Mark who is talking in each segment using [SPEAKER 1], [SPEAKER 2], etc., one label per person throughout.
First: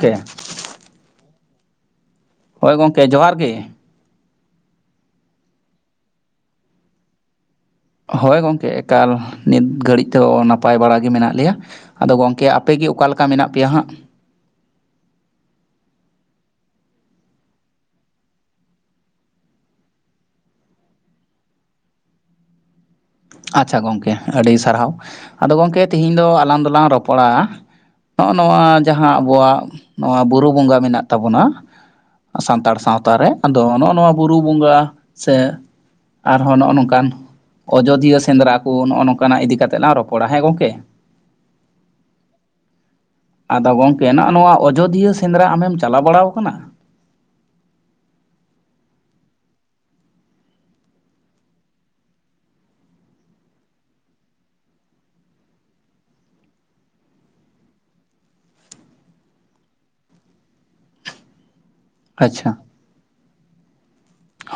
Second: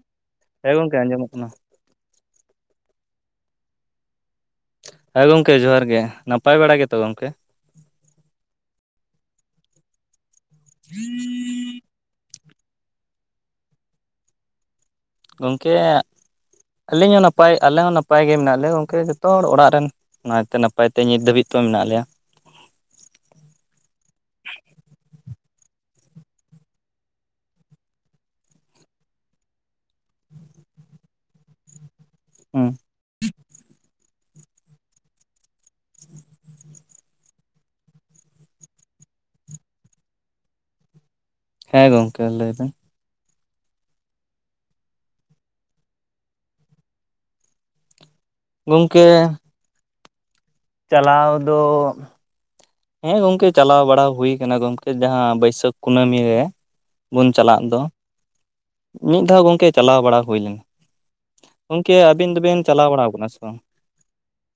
[SPEAKER 1] ᱠᱮ [unintelligible]
[SPEAKER 2] ᱦᱮᱸ ᱜᱚᱢᱠᱮ ᱟᱸᱡᱚᱢᱚᱜ ᱠᱟᱱᱟ
[SPEAKER 1] ᱦᱳᱭ ᱜᱚᱢᱠᱮ ᱡᱚᱦᱟᱨ ᱜᱮ
[SPEAKER 2] ᱦᱮᱸ ᱜᱚᱢᱠᱮ ᱡᱚᱦᱟᱨ ᱜᱮ ᱱᱟᱯᱟᱭ ᱵᱟᱲᱟ ᱜᱮᱛᱚ ᱜᱚᱢᱠᱮ
[SPEAKER 1] ᱦᱳᱭ ᱜᱚᱝᱠᱮ ᱮᱠᱟᱞ ᱱᱤᱛ ᱜᱷᱟᱹᱲᱤᱡ ᱫᱚ ᱱᱟᱯᱟᱭ ᱵᱟᱲᱟᱜ ᱜᱮ ᱢᱮᱱᱟᱜ ᱞᱮᱭᱟ ᱟᱫᱚ ᱜᱚᱝᱠᱮ ᱟ ᱟᱯᱮᱜᱮ ᱚᱠᱟᱞᱮ ᱞᱮᱠᱟ ᱢᱮᱱᱟᱜ ᱯᱮᱭᱟ ᱦᱟᱸᱜ
[SPEAKER 2] ᱜᱚᱝᱠᱮ ᱟᱹᱞᱤᱧ ᱦᱚᱸ ᱱᱟᱯᱟᱭ ᱟᱞᱮ ᱦᱚᱸ ᱱᱟᱯᱟᱭ ᱜᱮ ᱢᱮᱱᱟᱜ ᱞᱮᱭᱟ ᱜᱚᱝᱠᱮ ᱡᱚᱛᱚ ᱦᱚᱲ ᱚᱲᱟᱜ ᱨᱮᱱ ᱱᱟᱯᱟᱭ ᱛᱮ ᱱᱟᱯᱟᱭ ᱱᱤᱛ ᱫᱷᱟᱹᱵᱤᱡ ᱛᱚ ᱢᱮᱱᱟᱜ ᱞᱮᱭᱟ
[SPEAKER 1] ᱟᱪᱪᱷᱟ ᱜᱚᱝᱠᱮ ᱟᱹᱰᱤ ᱥᱟᱨᱦᱟᱣ ᱟᱫᱚ ᱜᱚᱢᱠᱮ ᱛᱤᱦᱤᱧ ᱫᱚ ᱟᱞᱟᱝ ᱫᱚᱞᱟᱝ ᱨᱚᱯᱚᱲᱟ ᱱᱚᱜᱼᱚ ᱱᱚᱣᱟ ᱡᱟᱦᱟᱸ ᱟᱵᱚᱣᱟᱜ ᱱᱚᱣᱟ ᱵᱩᱨᱩ ᱵᱚᱸᱜᱟ ᱢᱮᱱᱟᱜ ᱛᱟᱵᱚᱱᱟ
[SPEAKER 2] ᱦᱩᱸ
[SPEAKER 1] ᱥᱟᱱᱛᱟᱲ ᱥᱟᱶᱛᱟ ᱨᱮ ᱟᱫᱚ ᱱᱚᱜᱼᱚ ᱱᱚᱣᱟ ᱵᱩᱨᱩ ᱵᱚᱸᱜᱟ ᱥᱮ ᱟᱨᱦᱚᱸ ᱱᱚᱜᱼᱚ ᱱᱚᱝᱠᱟᱱ ᱟᱡᱚᱫᱤᱭᱟᱹ ᱥᱮᱸᱫᱽᱨᱟ ᱠᱚ ᱱᱚᱜᱼᱚ ᱱᱚᱝᱠᱟᱱᱟᱜ ᱤᱫᱤᱠᱟ ᱠᱟᱛᱮᱜ ᱞᱟᱝ ᱨᱚᱯᱚᱲᱟ ᱦᱮᱸ ᱜᱚᱝᱠᱮ
[SPEAKER 2] ᱦᱮᱸ ᱜᱚᱝᱠᱮ ᱞᱟᱹᱭ ᱵᱤᱱ
[SPEAKER 1] ᱟᱫᱚ ᱜᱚᱝᱠᱮ ᱱᱚᱜᱼ ᱱᱚᱣᱟ ᱟᱡᱚᱫᱤᱭᱟᱹ ᱥᱮᱸᱫᱽᱨᱟ ᱟᱢᱮᱢ ᱪᱟᱞᱟᱣ ᱵᱟᱲᱟ ᱟᱠᱟᱱᱟ
[SPEAKER 2] ᱜᱚᱢᱠᱮ ᱪᱟᱞᱟᱣ ᱫᱚ ᱦᱮᱸ ᱜᱚᱢᱠᱮ ᱪᱟᱞᱟᱣ ᱵᱟᱲᱟ ᱦᱩᱭᱠᱟᱱᱟ ᱜᱚᱢᱠᱮ ᱡᱟᱦᱟᱸ ᱵᱟᱹᱭᱥᱟᱹᱠᱷ ᱠᱩᱱᱟᱹᱢᱤ ᱨᱮ ᱵᱚᱱ ᱪᱟᱞᱟᱜ ᱫᱚ ᱢᱤᱫ ᱫᱷᱟᱣ ᱜᱚᱢᱠᱮ ᱪᱟᱞᱟᱣ ᱵᱟᱲᱟ ᱦᱩᱭ ᱞᱮᱱᱟ ᱜᱚᱢᱠᱮ ᱟᱹᱵᱤᱱ
[SPEAKER 1] ᱟᱪᱪᱷᱟ
[SPEAKER 2] ᱫᱚᱵᱤᱱ ᱪᱟᱞᱟᱣ ᱵᱟᱲᱟ ᱠᱟᱱᱟ ᱥᱮ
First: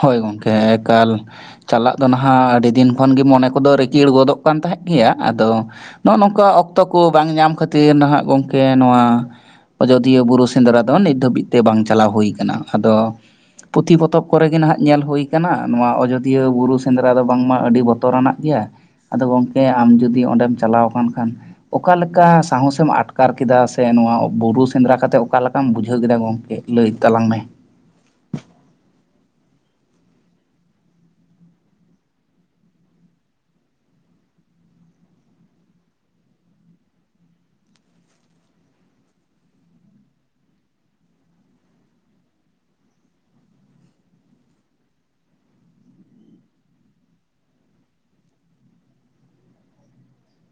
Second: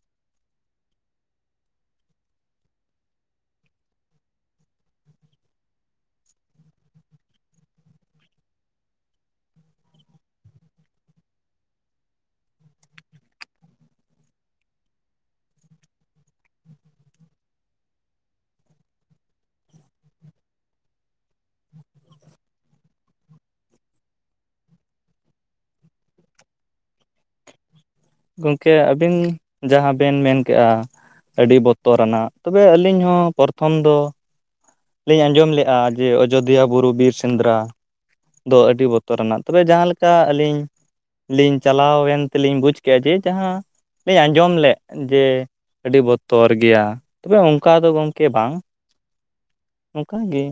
[SPEAKER 1] ᱦᱳᱭ ᱜᱚᱢᱠᱮ ᱮᱠᱟᱞ ᱪᱟᱞᱟᱜ ᱫᱚ ᱱᱟᱦᱟᱸᱜ ᱟᱹᱰᱤ ᱫᱤᱱ ᱠᱷᱚᱱ ᱜᱮ ᱢᱚᱱᱮ ᱠᱚᱫᱚ ᱨᱤᱠᱤᱲ ᱜᱚᱫᱚᱜ ᱠᱟᱱ ᱛᱟᱦᱮᱸᱫ ᱜᱮᱭᱟ ᱟᱫᱚ ᱱᱚᱜᱼᱚ ᱱᱚᱝᱠᱟ ᱚᱠᱛᱚ ᱠᱚ ᱵᱟᱝ ᱧᱟᱢ ᱠᱷᱟᱹᱛᱤᱨ ᱱᱟᱦᱟᱜ ᱜᱚᱢᱠᱮ ᱱᱚᱣᱟ ᱟᱡᱚᱫᱤᱭᱟᱹ ᱵᱩᱨᱩ ᱥᱮᱸᱫᱽᱨᱟ ᱫᱚ ᱱᱤᱛ ᱫᱷᱟᱹᱵᱤᱡ ᱛᱮ ᱵᱟᱝ ᱪᱟᱞᱟᱣ ᱦᱩᱭ ᱟᱠᱟᱱᱟ ᱟᱫᱚ ᱯᱩᱛᱷᱤ ᱯᱚᱛᱚᱵ ᱠᱚᱨᱮᱜ ᱜᱮ ᱱᱟᱦᱟᱜ ᱧᱮᱞ ᱦᱩᱭ ᱠᱟᱱᱟ ᱱᱚᱣᱟ ᱟᱡᱚᱫᱤᱭᱟᱹ ᱵᱩᱨᱩ ᱥᱮᱸᱫᱽᱨᱟ ᱫᱚ ᱵᱟᱝᱢᱟ ᱟᱹᱰᱤ ᱵᱚᱛᱚᱨᱟᱱᱟᱜ ᱜᱮᱭᱟ ᱟᱫᱚ ᱜᱚᱢᱠᱮ ᱟᱢ ᱡᱩᱫᱤ ᱚᱸᱰᱮᱢ ᱪᱟᱞᱟᱣ ᱟᱠᱟᱱ ᱠᱷᱟᱱ ᱚᱠᱟ ᱞᱮᱠᱟ ᱥᱟᱦᱚᱥᱮ ᱮᱢ ᱟᱴᱠᱟᱨ ᱠᱮᱫᱟ ᱥᱮ ᱱᱚᱣᱟ ᱵᱩᱨᱩ ᱥᱮᱸᱫᱽᱨᱟ ᱠᱟᱛᱮᱫ ᱚᱠᱟ ᱞᱮᱠᱟᱢ ᱵᱩᱡᱷᱟᱹᱣ ᱠᱮᱫᱟ ᱜᱚᱝᱠᱮ ᱞᱟᱹᱭ ᱛᱟᱞᱟᱝ ᱢᱮ
[SPEAKER 2] ᱜᱚᱢᱠᱮ ᱟᱹᱵᱤᱱ ᱡᱟᱦᱟᱸ ᱵᱤᱱ ᱢᱮᱱ ᱠᱮᱜᱼᱟ ᱟᱹᱰᱤ ᱵᱚᱛᱚᱨᱟᱱᱟᱜ ᱛᱚᱵᱮ ᱟᱹᱞᱤᱧ ᱦᱚᱸ ᱯᱚᱨᱛᱷᱚᱢ ᱫᱚ ᱞᱤᱧ ᱟᱸᱡᱚᱢ ᱞᱮᱫᱼᱟ ᱡᱮ ᱟᱡᱳᱫᱤᱭᱟᱹ ᱵᱩᱨᱩ ᱵᱤᱨ ᱥᱮᱸᱫᱽᱨᱟ ᱫᱚ ᱟᱹᱰᱤ ᱵᱚᱛᱚᱨᱟᱱᱟᱜ ᱛᱚᱵᱮ ᱡᱟᱦᱟᱸ ᱞᱮᱠᱟ ᱟᱹᱞᱤᱧ ᱞᱤᱧ ᱪᱟᱞᱟᱣᱮᱱ ᱛᱮᱞᱤᱧ ᱵᱩᱡᱽ ᱠᱮ ᱡᱮ ᱡᱟᱦᱟᱸ ᱞᱤᱧ ᱟᱸᱡᱚᱢ ᱞᱮᱫ ᱡᱮ ᱟᱹᱰᱤ ᱵᱚᱛᱚᱨ ᱜᱮᱭᱟ ᱛᱚᱵᱮ ᱚᱱᱠᱟ ᱫᱚ ᱜᱚᱢᱠᱮ ᱵᱟᱝ ᱚᱱᱠᱟᱜᱮ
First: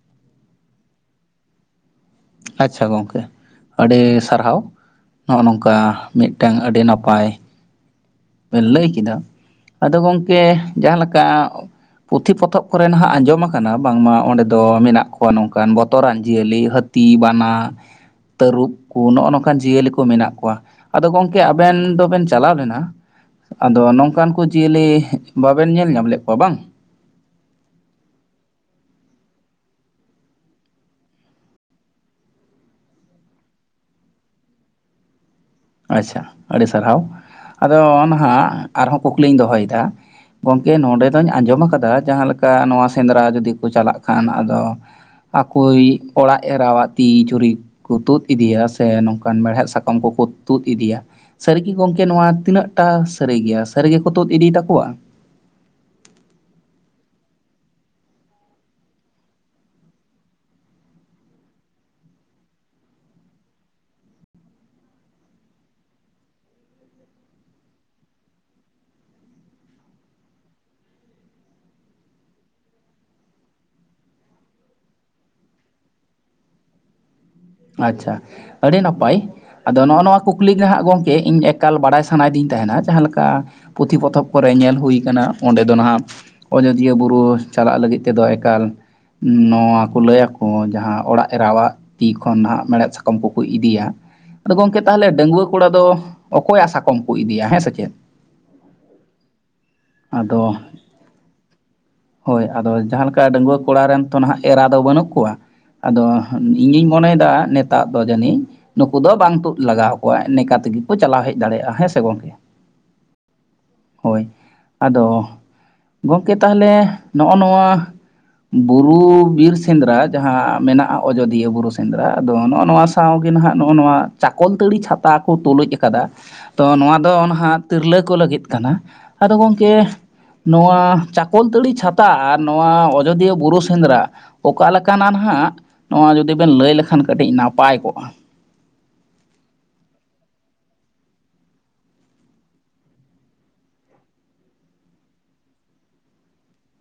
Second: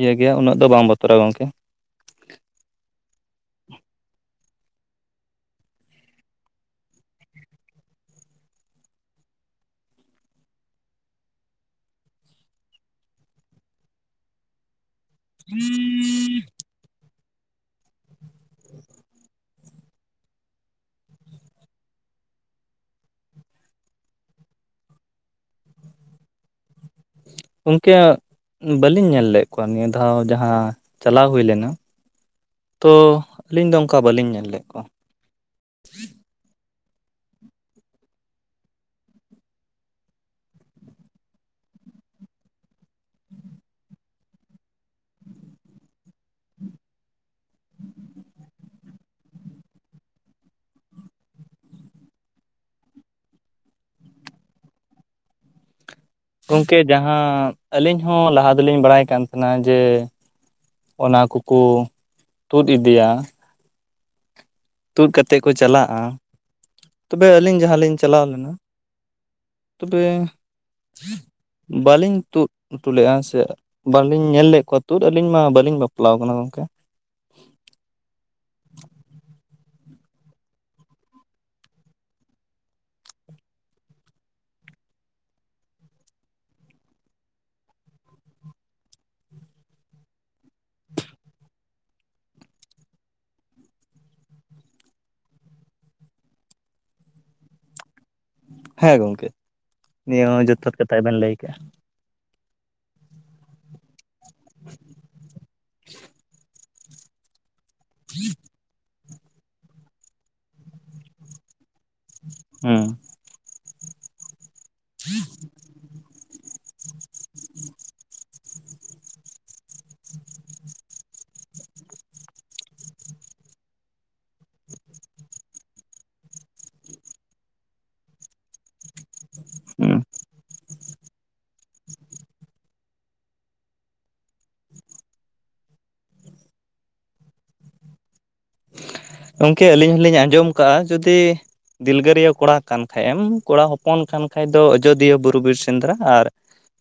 [SPEAKER 2] ᱤᱭᱟᱹ ᱜᱮᱭᱟ ᱩᱱᱟᱹᱜ ᱫᱚ ᱵᱟᱝ ᱵᱚᱛᱚᱨᱟ ᱜᱚᱢᱠᱮ
[SPEAKER 1] ᱟᱪᱪᱷᱟ ᱜᱚᱝᱠᱮ ᱟᱹᱰᱤ ᱥᱟᱨᱦᱟᱣ ᱱᱚᱜᱼᱚᱭ ᱱᱚᱝᱠᱟ ᱢᱤᱫᱴᱟᱝ ᱟᱹᱰᱤ ᱱᱟᱯᱟᱭ ᱵᱤᱱ ᱞᱟᱹᱭ ᱠᱮᱫᱟ ᱟᱫᱚ ᱜᱚᱢᱠᱮ ᱡᱟᱦᱟᱸᱮᱠᱟ ᱯᱩᱛᱷᱤ ᱯᱚᱛᱚᱵ ᱠᱚᱨᱮ ᱱᱟᱦᱟᱜ ᱟᱸᱡᱚᱢ ᱟᱠᱟᱱᱟ ᱵᱟᱝᱢᱟ ᱚᱸᱰᱮ ᱫᱚ ᱢᱮᱱᱟᱜ ᱠᱚ ᱱᱚ ᱱᱚᱝᱠᱟᱱ ᱵᱚᱛᱚᱨᱟᱱ ᱡᱤᱭᱟᱹᱞᱤ ᱦᱟᱹᱛᱤ ᱵᱟᱱᱟ ᱛᱟᱹᱨᱩᱵ ᱠᱚ ᱱᱚᱜᱼᱚ ᱱᱚᱝᱠᱟ ᱚᱱᱠᱟᱱ ᱡᱤᱭᱟᱹᱞᱤ ᱠᱚ ᱢᱮᱱᱟᱜ ᱠᱚᱣᱟ, ᱟᱫᱚ ᱜᱚᱢᱠᱮ ᱟᱵᱮᱱ ᱫᱚᱵᱮᱱ ᱪᱟᱞᱟᱣ ᱞᱮᱱᱟ? ᱟᱫᱚ ᱱᱚᱝᱠᱟᱱ ᱠᱚ ᱡᱤᱭᱟᱹᱞᱤ ᱵᱟᱹᱵᱤᱱ ᱧᱮᱞ ᱧᱟᱢ ᱞᱮᱫ ᱠᱚᱣᱟ ᱵᱟᱝ?
[SPEAKER 2] ᱩᱱ ᱠᱮᱭᱟ [unintelligible] ᱵᱟᱹᱞᱤᱧ ᱧᱮᱞ ᱞᱮᱫ ᱠᱚᱣᱟ ᱱᱤᱭᱟᱹ ᱫᱷᱟᱣ ᱡᱟᱦᱟᱸ ᱪᱟᱞᱟᱣ ᱦᱩᱭ ᱞᱮᱱᱟ ᱾ ᱛᱚ ᱟᱹᱞᱤᱧ ᱫᱚ ᱚᱱᱠᱟ ᱵᱟᱹᱞᱤᱧ ᱧᱮᱞ ᱞᱮᱫ ᱠᱚᱣᱟ ᱾
[SPEAKER 1] ᱟᱪᱪᱷᱟ ᱟᱹᱰᱤ ᱥᱟᱨᱦᱟᱣ ᱾ ᱟᱫᱚ ᱱᱟᱜ ᱟᱨᱦᱚᱸ ᱠᱩᱠᱞᱤᱧ ᱫᱚᱦᱚᱭᱮᱫᱟ ᱾ ᱜᱚᱢᱠᱮ ᱱᱚᱰᱮ ᱫᱚᱧ ᱟᱸᱡᱚᱢ ᱠᱟᱫᱟ ᱡᱟᱦᱟᱸ ᱞᱮᱠᱟ ᱱᱚᱣᱟ ᱥᱮᱸᱫᱽᱨᱟ ᱡᱩᱫᱤ ᱠᱚ ᱪᱟᱞᱟᱜ ᱠᱷᱟᱱ ᱟᱫᱚ ᱟᱠᱭᱤᱡ ᱚᱲᱟᱜ ᱮᱨᱟᱣᱟᱫ ᱛᱤ ᱡᱷᱩᱨᱤ ᱠᱚ ᱛᱩᱫ ᱤᱫᱤᱭᱟ ᱾ ᱥᱮ ᱱᱚᱝᱠᱟᱱ ᱢᱮᱲᱦᱮᱫ ᱥᱟᱠᱟᱢ ᱠᱚᱠᱚ ᱛᱩᱫ ᱤᱫᱤᱭᱟ ᱾ ᱥᱟᱹᱨᱤᱜᱮ ᱜᱚᱢᱠᱮ ᱱᱚᱣᱟ ᱛᱤᱱᱟᱹᱜ ᱴᱟ ᱥᱟᱹᱨᱤ ᱜᱮᱭᱟ ᱾ ᱥᱟᱹᱨᱤᱜᱮ ᱠᱚ ᱛᱩᱫ ᱤᱫᱤ ᱛᱟᱠᱚᱣᱟ?
[SPEAKER 2] ᱜᱚᱢᱠᱮ ᱡᱟᱦᱟᱸ ᱟᱹᱞᱤᱧ ᱦᱚᱸ ᱞᱟᱦᱟ ᱫᱚᱞᱤᱧ ᱵᱟᱰᱟᱭ ᱠᱟᱱ ᱛᱟᱦᱮᱱᱟ ᱡᱮ ᱚᱱᱟ ᱠᱚᱠᱚ ᱛᱩᱫ ᱤᱫᱤᱭᱟ ᱾ ᱛᱩᱫ ᱠᱟᱛᱮᱫ ᱠᱚ ᱪᱟᱞᱟᱜᱼᱟ ᱾ ᱛᱚᱵᱮ ᱟᱹᱞᱤᱧ ᱡᱟᱦᱟᱸ ᱞᱤᱧ ᱪᱟᱞᱟᱣ ᱞᱮᱱᱟ ᱾ ᱛᱚᱵᱮ ᱵᱟᱹᱞᱤᱧ ᱛᱩᱫ ᱩᱴᱩ ᱞᱮᱫᱼᱟ ᱾ ᱥᱮ ᱵᱟᱹᱞᱤᱧ ᱧᱮᱞ ᱞᱮᱫ ᱠᱚᱣᱟ ᱛᱩᱫ ᱾ ᱟᱹᱞᱤᱧ ᱢᱟ ᱵᱟᱹᱞᱤᱧ ᱵᱟᱯᱞᱟ ᱟᱠᱟᱱᱟ ᱜᱚᱝᱠᱮ ᱾
[SPEAKER 1] ᱟᱪᱪᱷᱟ, ᱟᱹᱰᱤ ᱱᱟᱯᱟᱭ᱾ ᱟᱫᱚ ᱱᱚᱜᱼᱚ ᱱᱚᱣᱟ ᱠᱩᱠᱞᱤ ᱜᱮ ᱦᱟᱸᱜ ᱜᱚᱝᱠᱮ ᱤᱧ ᱮᱠᱟᱞ ᱵᱟᱰᱟᱭ ᱥᱟᱱᱟᱭᱮᱫᱤᱧ ᱛᱟᱦᱮᱱᱟ ᱡᱟᱦᱟᱸ ᱞᱮᱠᱟ ᱯᱩᱛᱷᱤ ᱯᱚᱛᱚᱵᱽ ᱠᱚᱨᱮ ᱧᱮᱞ ᱦᱩᱭ ᱠᱟᱱᱟ ᱚᱸᱰᱮ ᱫᱚ ᱱᱟᱦᱟᱜᱼᱼ ᱚᱡᱚᱫᱤᱭᱟᱹ ᱵᱩᱨᱩ ᱪᱟᱞᱟᱜ ᱞᱟᱹᱜᱤᱫ ᱛᱮᱫᱚ ᱮᱠᱟᱞᱼᱼ ᱱᱚᱣᱟ ᱠᱚ ᱞᱟᱹᱭᱟᱠᱚ ᱡᱟᱦᱟᱸ ᱚᱲᱟᱜ ᱮᱨᱟᱣᱟᱜᱼᱼ ᱠᱷᱚᱱ ᱦᱟᱜ ᱢᱮᱲᱦᱮᱫ ᱥᱟᱠᱟᱢ ᱠᱚᱠᱚ ᱤᱫᱤᱭᱟ, ᱟᱫᱚ ᱜᱚᱢᱠᱮ ᱛᱟᱦᱞᱮ ᱰᱟᱹᱜᱩᱣᱟᱹ ᱠᱚᱲᱟ ᱫᱚ ᱚᱠᱚᱭᱟᱜ ᱥᱟᱠᱚᱢ ᱠᱚ ᱤᱫᱤᱭᱟ ᱦᱮᱸ ᱥᱮ ᱪᱮᱫ?
[SPEAKER 2] ᱦᱮᱸ ᱜᱚᱢᱠᱮ ᱱᱤᱭᱟᱹ
[SPEAKER 1] ᱟᱫᱚ
[SPEAKER 2] ᱦᱚᱸ ᱡᱚᱛᱷᱟᱛ ᱠᱟᱛᱷᱟ ᱜᱮ ᱵᱮᱱ ᱞᱟᱹᱭ ᱠᱟᱜᱼᱟ᱾
[SPEAKER 1] ᱦᱳᱭ ᱟᱫᱚ ᱡᱟᱦᱟᱸ ᱞᱮᱠᱟ ᱰᱟᱹᱜᱩᱣᱟᱹ ᱠᱚᱲᱟ ᱨᱮᱱ ᱛᱚ ᱱᱟᱦᱟᱜ ᱮᱨᱟ ᱫᱚ ᱵᱟᱹᱱᱩᱜ ᱠᱚᱣᱟ ᱟᱫᱚᱼᱼ ᱤᱧᱜᱤᱧ ᱢᱚᱱᱮᱭ ᱫᱟ ᱱᱮᱛᱟᱨ ᱫᱚ ᱡᱟᱹᱱᱤᱡᱼᱼ ᱱᱩᱠᱩ ᱫᱚ ᱵᱟᱝ ᱛᱩᱫ ᱞᱟᱜᱟᱣ ᱟᱠᱚᱣᱟ ᱱᱮᱠᱟ ᱛᱮᱜᱮ ᱠᱚ ᱪᱟᱞᱟᱣ ᱦᱮᱡ ᱫᱟᱲᱮᱭᱟᱜᱼᱟ ᱦᱮᱸ ᱥᱮ ᱜᱚᱝᱠᱮ?
[SPEAKER 2] ᱦᱩᱸ
[SPEAKER 1] ᱦᱳᱭ ᱟᱫᱚ ᱜᱚᱝᱠᱮ ᱛᱟᱦᱞᱮ ᱱᱚᱜᱼᱚ ᱱᱚᱣᱟᱼᱼ ᱵᱩᱨᱩ ᱵᱤᱨ ᱥᱮᱸᱫᱽᱨᱟ ᱡᱟᱦᱟᱸ ᱢᱮᱱᱟᱜ-ᱟ ᱚᱡᱚᱫᱤᱭᱟᱹ ᱵᱩᱨᱩ ᱥᱮᱸᱫᱽᱨᱟ ᱟᱫᱚ ᱱᱚᱜᱼᱚ ᱱᱚᱣᱟ ᱥᱟᱶᱜᱮ ᱱᱟᱦᱟᱜ ᱱᱚᱜᱼᱚ ᱱᱚᱣᱟ ᱪᱟᱠᱚᱞᱛᱟᱹᱲᱤ ᱪᱷᱟᱛᱟ ᱠᱚ ᱛᱩᱞᱩᱡ ᱠᱟᱫᱟᱼᱼ ᱛᱚ ᱱᱚᱣᱟ ᱫᱚ ᱱᱟᱸᱦᱟᱜ ᱛᱤᱨᱞᱟᱹ ᱠᱚ ᱞᱟᱹᱜᱤᱫ ᱠᱟᱱᱟ ᱟᱫᱚ ᱜᱚᱢᱠᱮᱼᱼ
[SPEAKER 2] ᱦᱩᱸ
[SPEAKER 1] ᱱᱚᱣᱟ ᱪᱟᱠᱚᱞᱛᱟᱹᱲᱤ ᱪᱷᱟᱛᱟ ᱟᱨ ᱱᱚᱣᱟ ᱚᱡᱚᱫᱤᱭᱟᱹ ᱵᱩᱨᱩ ᱥᱮᱸᱫᱽᱨᱟᱼᱼ ᱚᱠᱟ ᱞᱮᱠᱟᱱᱟ ᱱᱟᱸᱦᱟᱜ ᱱᱚᱣᱟ ᱡᱩᱫᱤ ᱵᱮᱱ ᱞᱟᱹᱭ ᱞᱮᱠᱷᱟᱱ ᱠᱟᱹᱴᱤᱡ ᱱᱟᱯᱟᱭ ᱠᱚᱜᱼᱟ᱾
[SPEAKER 2] ᱜᱚᱢᱠᱮ ᱟᱹᱞᱤᱧ ᱦᱚᱞᱤᱧ ᱟᱸᱡᱚᱢ ᱠᱟᱜᱼᱟ ᱡᱩᱫᱤᱼᱼ ᱫᱤᱞᱜᱟᱹᱨᱤᱭᱟᱹ ᱠᱚᱲᱟ ᱠᱟᱱ ᱠᱷᱟᱡᱮᱢ ᱠᱚᱲᱟ ᱦᱚᱯᱚᱱ ᱠᱟᱱ ᱠᱷᱟᱡ ᱫᱚ ᱟᱡᱳᱫᱤᱭᱟᱹ ᱵᱩᱨᱩ ᱵᱤᱨ ᱥᱮᱸᱫᱽᱨᱟ, ᱟᱨᱼᱼ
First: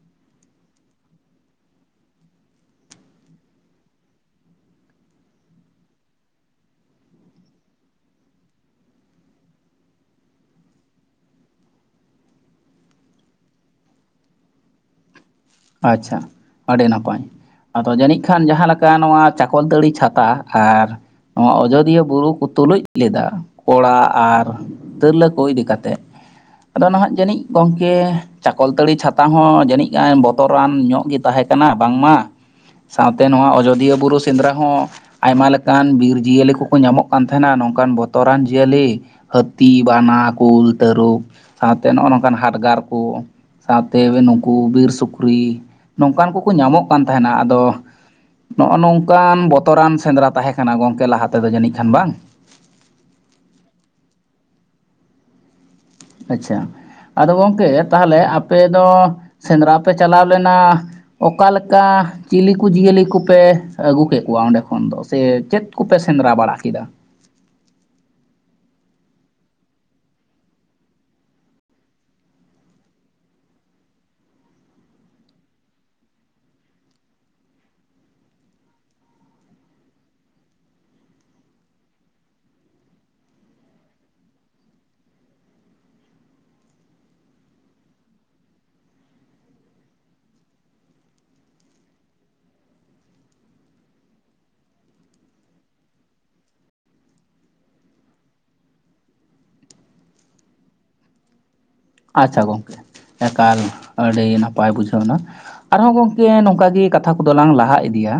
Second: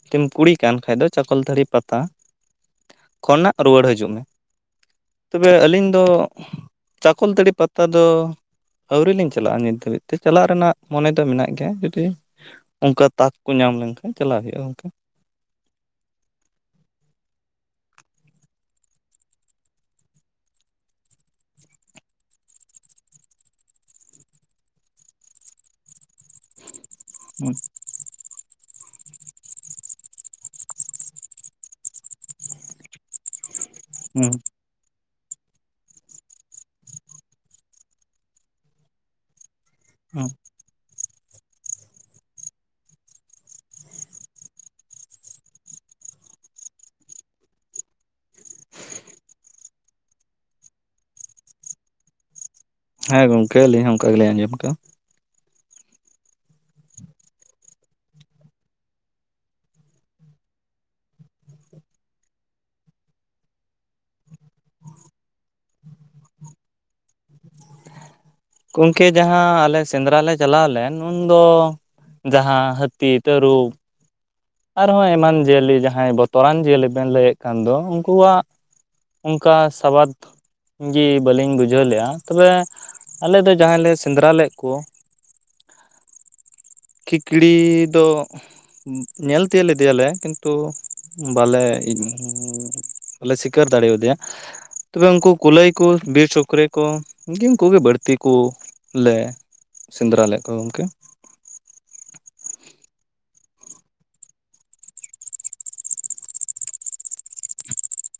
[SPEAKER 2] ᱡᱩᱫᱤᱢ ᱠᱩᱲᱤ ᱠᱟᱱ ᱠᱷᱟᱡ ᱫᱚ ᱪᱟᱠᱚᱞᱛᱟᱹᱲᱤ ᱯᱟᱛᱟᱼᱼ ᱠᱷᱚᱱᱟᱜ ᱨᱩᱣᱟᱹᱲ ᱦᱤᱡᱩᱜ ᱢᱮ, ᱛᱚᱵᱮ ᱟᱹᱞᱤᱧ ᱫᱚᱼᱼ ᱪᱟᱠᱚᱞᱛᱟᱹᱲᱤ ᱯᱟᱛᱟ ᱫᱚᱼᱼ ᱟᱹᱣᱨᱤ ᱞᱤᱧ ᱪᱟᱞᱟᱜᱼᱟ ᱱᱤᱛ ᱫᱷᱟᱵᱤᱡ ᱛᱮ ᱪᱟᱞᱟᱜ ᱨᱮᱱᱟᱜ ᱢᱚᱱᱮ ᱫᱚ ᱢᱮᱱᱟᱜ ᱜᱮᱭᱟ ᱡᱩᱫᱤᱼᱼ ᱚᱱᱠᱟ ᱛᱟᱠ ᱠᱚ ᱧᱟᱢ ᱞᱮᱱᱠᱷᱟᱡ ᱪᱟᱞᱟᱣ ᱦᱩᱭᱩᱜᱼᱟ ᱜᱚᱢᱠᱮ᱾
[SPEAKER 1] ᱟᱪᱪᱷᱟ ᱟᱹᱰᱤ ᱱᱟᱯᱟᱭ᱾ ᱟᱫᱚ ᱡᱟᱹᱱᱤᱡ ᱠᱷᱟᱱ ᱡᱟᱦᱟᱸ ᱞᱮᱠᱟ ᱱᱚᱣᱟ ᱪᱟᱠᱚᱞᱛᱟᱹᱲᱤ ᱪᱷᱟᱛᱟ ᱟᱨ ᱱᱚᱣᱟ ᱚᱡᱚᱫᱤᱭᱟᱹ ᱵᱩᱨᱩ ᱠᱚ ᱛᱩᱞᱩᱡ ᱞᱮᱫᱟ ᱠᱚᱲᱟ ᱟᱨᱼᱼ ᱛᱤᱨᱞᱟᱹ ᱠᱚ ᱤᱫᱤ ᱠᱟᱛᱮᱜ ᱟᱫᱚ ᱱᱟᱦᱟᱜᱼᱼ ᱡᱟᱹᱱᱤᱡ ᱜᱚᱝᱠᱮ ᱪᱟᱠᱚᱞᱛᱟᱹᱲᱤ ᱪᱷᱟᱛᱟ ᱦᱚᱸ ᱡᱟᱹᱱᱤᱡ ᱵᱚ ᱛᱚᱨᱟᱱ ᱧᱚᱜ ᱜᱮ ᱛᱟᱦᱮᱸ ᱠᱟᱱᱟ ᱵᱟᱝᱢᱟ, ᱥᱟᱶᱛᱮ ᱱᱚᱣᱟ ᱚᱡᱚᱫᱤᱭᱟᱹ ᱵᱩᱨᱩ ᱥᱮᱸᱫᱽᱨᱟ ᱦᱚᱸᱼᱼ ᱟᱭᱢᱟ ᱞᱮᱠᱟᱱ ᱵᱤᱨ ᱡᱤᱭᱟᱹᱞᱤ ᱠᱚᱠᱚ ᱧᱟᱢᱚᱜ ᱠᱟᱱ ᱛᱟᱸᱦᱮᱱᱟ ᱱᱚᱝᱠᱟᱱ ᱵᱚᱛᱚᱨᱟᱱ ᱡᱤᱭᱟᱹᱞᱤ᱾ ᱦᱟᱹᱛᱤ, ᱵᱟᱱᱟ, ᱠᱩᱞ, ᱛᱟᱹᱨᱩᱵᱼᱼ ᱥᱟᱶᱛᱮ ᱱᱚᱜᱼᱚ ᱱᱚᱝᱠᱟᱱ ᱦᱟᱰᱜᱟᱨ ᱠᱩ ᱥᱟᱶᱛᱮ ᱱᱩᱠᱩ ᱵᱤᱨ ᱥᱩᱠᱼᱼ ᱩᱠᱨᱤ ᱱᱚᱝᱠᱟᱱ ᱠᱚᱠᱚ ᱧᱟᱢᱚᱜ ᱠᱟᱱ ᱛᱟᱦᱮᱸᱱᱟ ᱟᱫᱚ, ᱱᱚᱜᱼᱚ ᱱᱚᱝᱠᱟᱱ ᱵᱚᱛᱚᱨᱟᱱ ᱥᱮᱸᱫᱽᱨᱟ ᱛᱟᱦᱮᱸ ᱠᱟᱱᱟ ᱜᱚᱝᱠᱮ ᱞᱟᱦᱟ ᱛᱮᱫᱚ ᱡᱟᱹᱱᱤᱡ ᱠᱷᱟᱱ ᱵᱟᱝ?
[SPEAKER 2] ᱦᱮᱸ ᱜᱚᱝᱠᱮ ᱟᱹᱞᱤᱧ ᱦᱚᱸ ᱚᱱᱠᱟ ᱜᱮᱞᱤᱧ ᱟᱸᱡᱚᱢ ᱠᱟᱜᱼᱟ।
[SPEAKER 1] ᱟᱪᱪᱷᱟ ᱟᱫᱚ ᱜᱚᱢᱠᱮ ᱛᱟᱦᱚᱞᱮ ᱟᱯᱮ ᱫᱚ ᱥᱮᱸᱫᱽᱨᱟ ᱯᱮ ᱪᱟᱞᱟᱣ ᱞᱮᱱᱟ ᱚᱠᱟᱞᱮᱠᱟ ᱪᱤᱞᱤ ᱠᱚ ᱡᱤᱭᱟᱹᱞᱤ ᱠᱚᱯᱮ ᱟᱹᱜᱩ ᱠᱮᱫ ᱠᱚᱣᱟ ᱚᱸᱰᱮ ᱠᱷᱚᱱ ᱫᱚ ᱥᱮ ᱪᱮᱫ ᱠᱚᱯᱮ ᱥᱮᱸᱫᱽᱨᱟ ᱵᱟᱲᱟ ᱠᱮᱫᱟ?
[SPEAKER 2] ᱜᱚᱝᱠᱮ ᱡᱟᱦᱟᱸ ᱟᱞᱮ ᱥᱮᱸᱫᱽᱨᱟ ᱞᱮ ᱪᱟᱞᱟᱣ ᱞᱮᱱ ᱩᱱᱫᱚ, ᱡᱟᱦᱟᱸ ᱦᱟᱹᱛᱤ, ᱛᱟᱹᱨᱩᱵ, ᱟᱨᱦᱚᱸ ᱮᱢᱟᱱ ᱡᱤᱭᱟᱹᱞᱤ ᱡᱟᱦᱟᱸᱭ ᱵᱚᱛᱚᱨᱟᱱ ᱡᱤᱭᱟᱹᱞᱤ ᱵᱮᱱ ᱞᱟᱹᱭᱮᱫ ᱠᱟᱱ ᱫᱚ ᱩᱱᱠᱩᱣᱟᱜ ᱚᱱᱠᱟ ᱥᱟᱵᱟᱫᱽ ᱼᱼ ᱡᱮ ᱵᱟᱹᱞᱤᱧ ᱵᱩᱡᱷᱟᱹᱣ ᱞᱮᱜᱼᱟ, ᱛᱚᱵᱮ ᱟᱞᱮ ᱫᱚ ᱡᱟᱦᱟᱸᱭ ᱞᱮ ᱥᱮᱸᱫᱽᱨᱟ ᱞᱮᱫ ᱠᱚᱼᱼ
[SPEAKER 1] [inaudible]
[SPEAKER 2] ᱠᱷᱤᱠᱲᱤ ᱫᱚ ᱧᱮᱞ ᱛᱤᱭᱳᱜ ᱞᱮᱫᱮᱭᱟᱞᱮ, ᱠᱤᱱᱛᱩ ᱵᱟᱞᱮ ᱵᱟᱞᱮ ᱥᱤᱠᱟᱹᱨ ᱫᱟᱲᱮᱭᱟᱫᱮᱭᱟ। ᱛᱚᱵᱮ ᱩᱱᱠᱩ ᱠᱩᱞᱟᱹᱭ ᱠᱚ ᱵᱤᱨ ᱥᱩᱠᱨᱤ ᱠᱚ ᱵᱤᱧ ᱠᱚᱜᱮ ᱵᱟᱹᱲᱛᱤ ᱠᱚ, ᱞᱮ ᱥᱮᱸᱫᱽᱨᱟ ᱞᱮᱫ ᱠᱚᱣᱟ ᱜᱚᱢᱠᱮ।
[SPEAKER 1] ᱟᱪᱪᱷᱟ ᱜᱚᱝᱠᱮ ᱮᱠᱟᱞ ᱟᱹᱰᱤ ᱱᱟᱯᱟᱭ ᱵᱩᱡᱷᱟᱹᱣ ᱮᱱᱟ। ᱟᱨᱦᱚᱸ ᱜᱚᱝᱠᱮ ᱱᱚᱝᱠᱟ ᱜᱮ ᱠᱟᱛᱷᱟ ᱠᱚᱫᱚ ᱞᱟᱝ ᱞᱟᱦᱟ ᱤᱫᱤᱭᱟ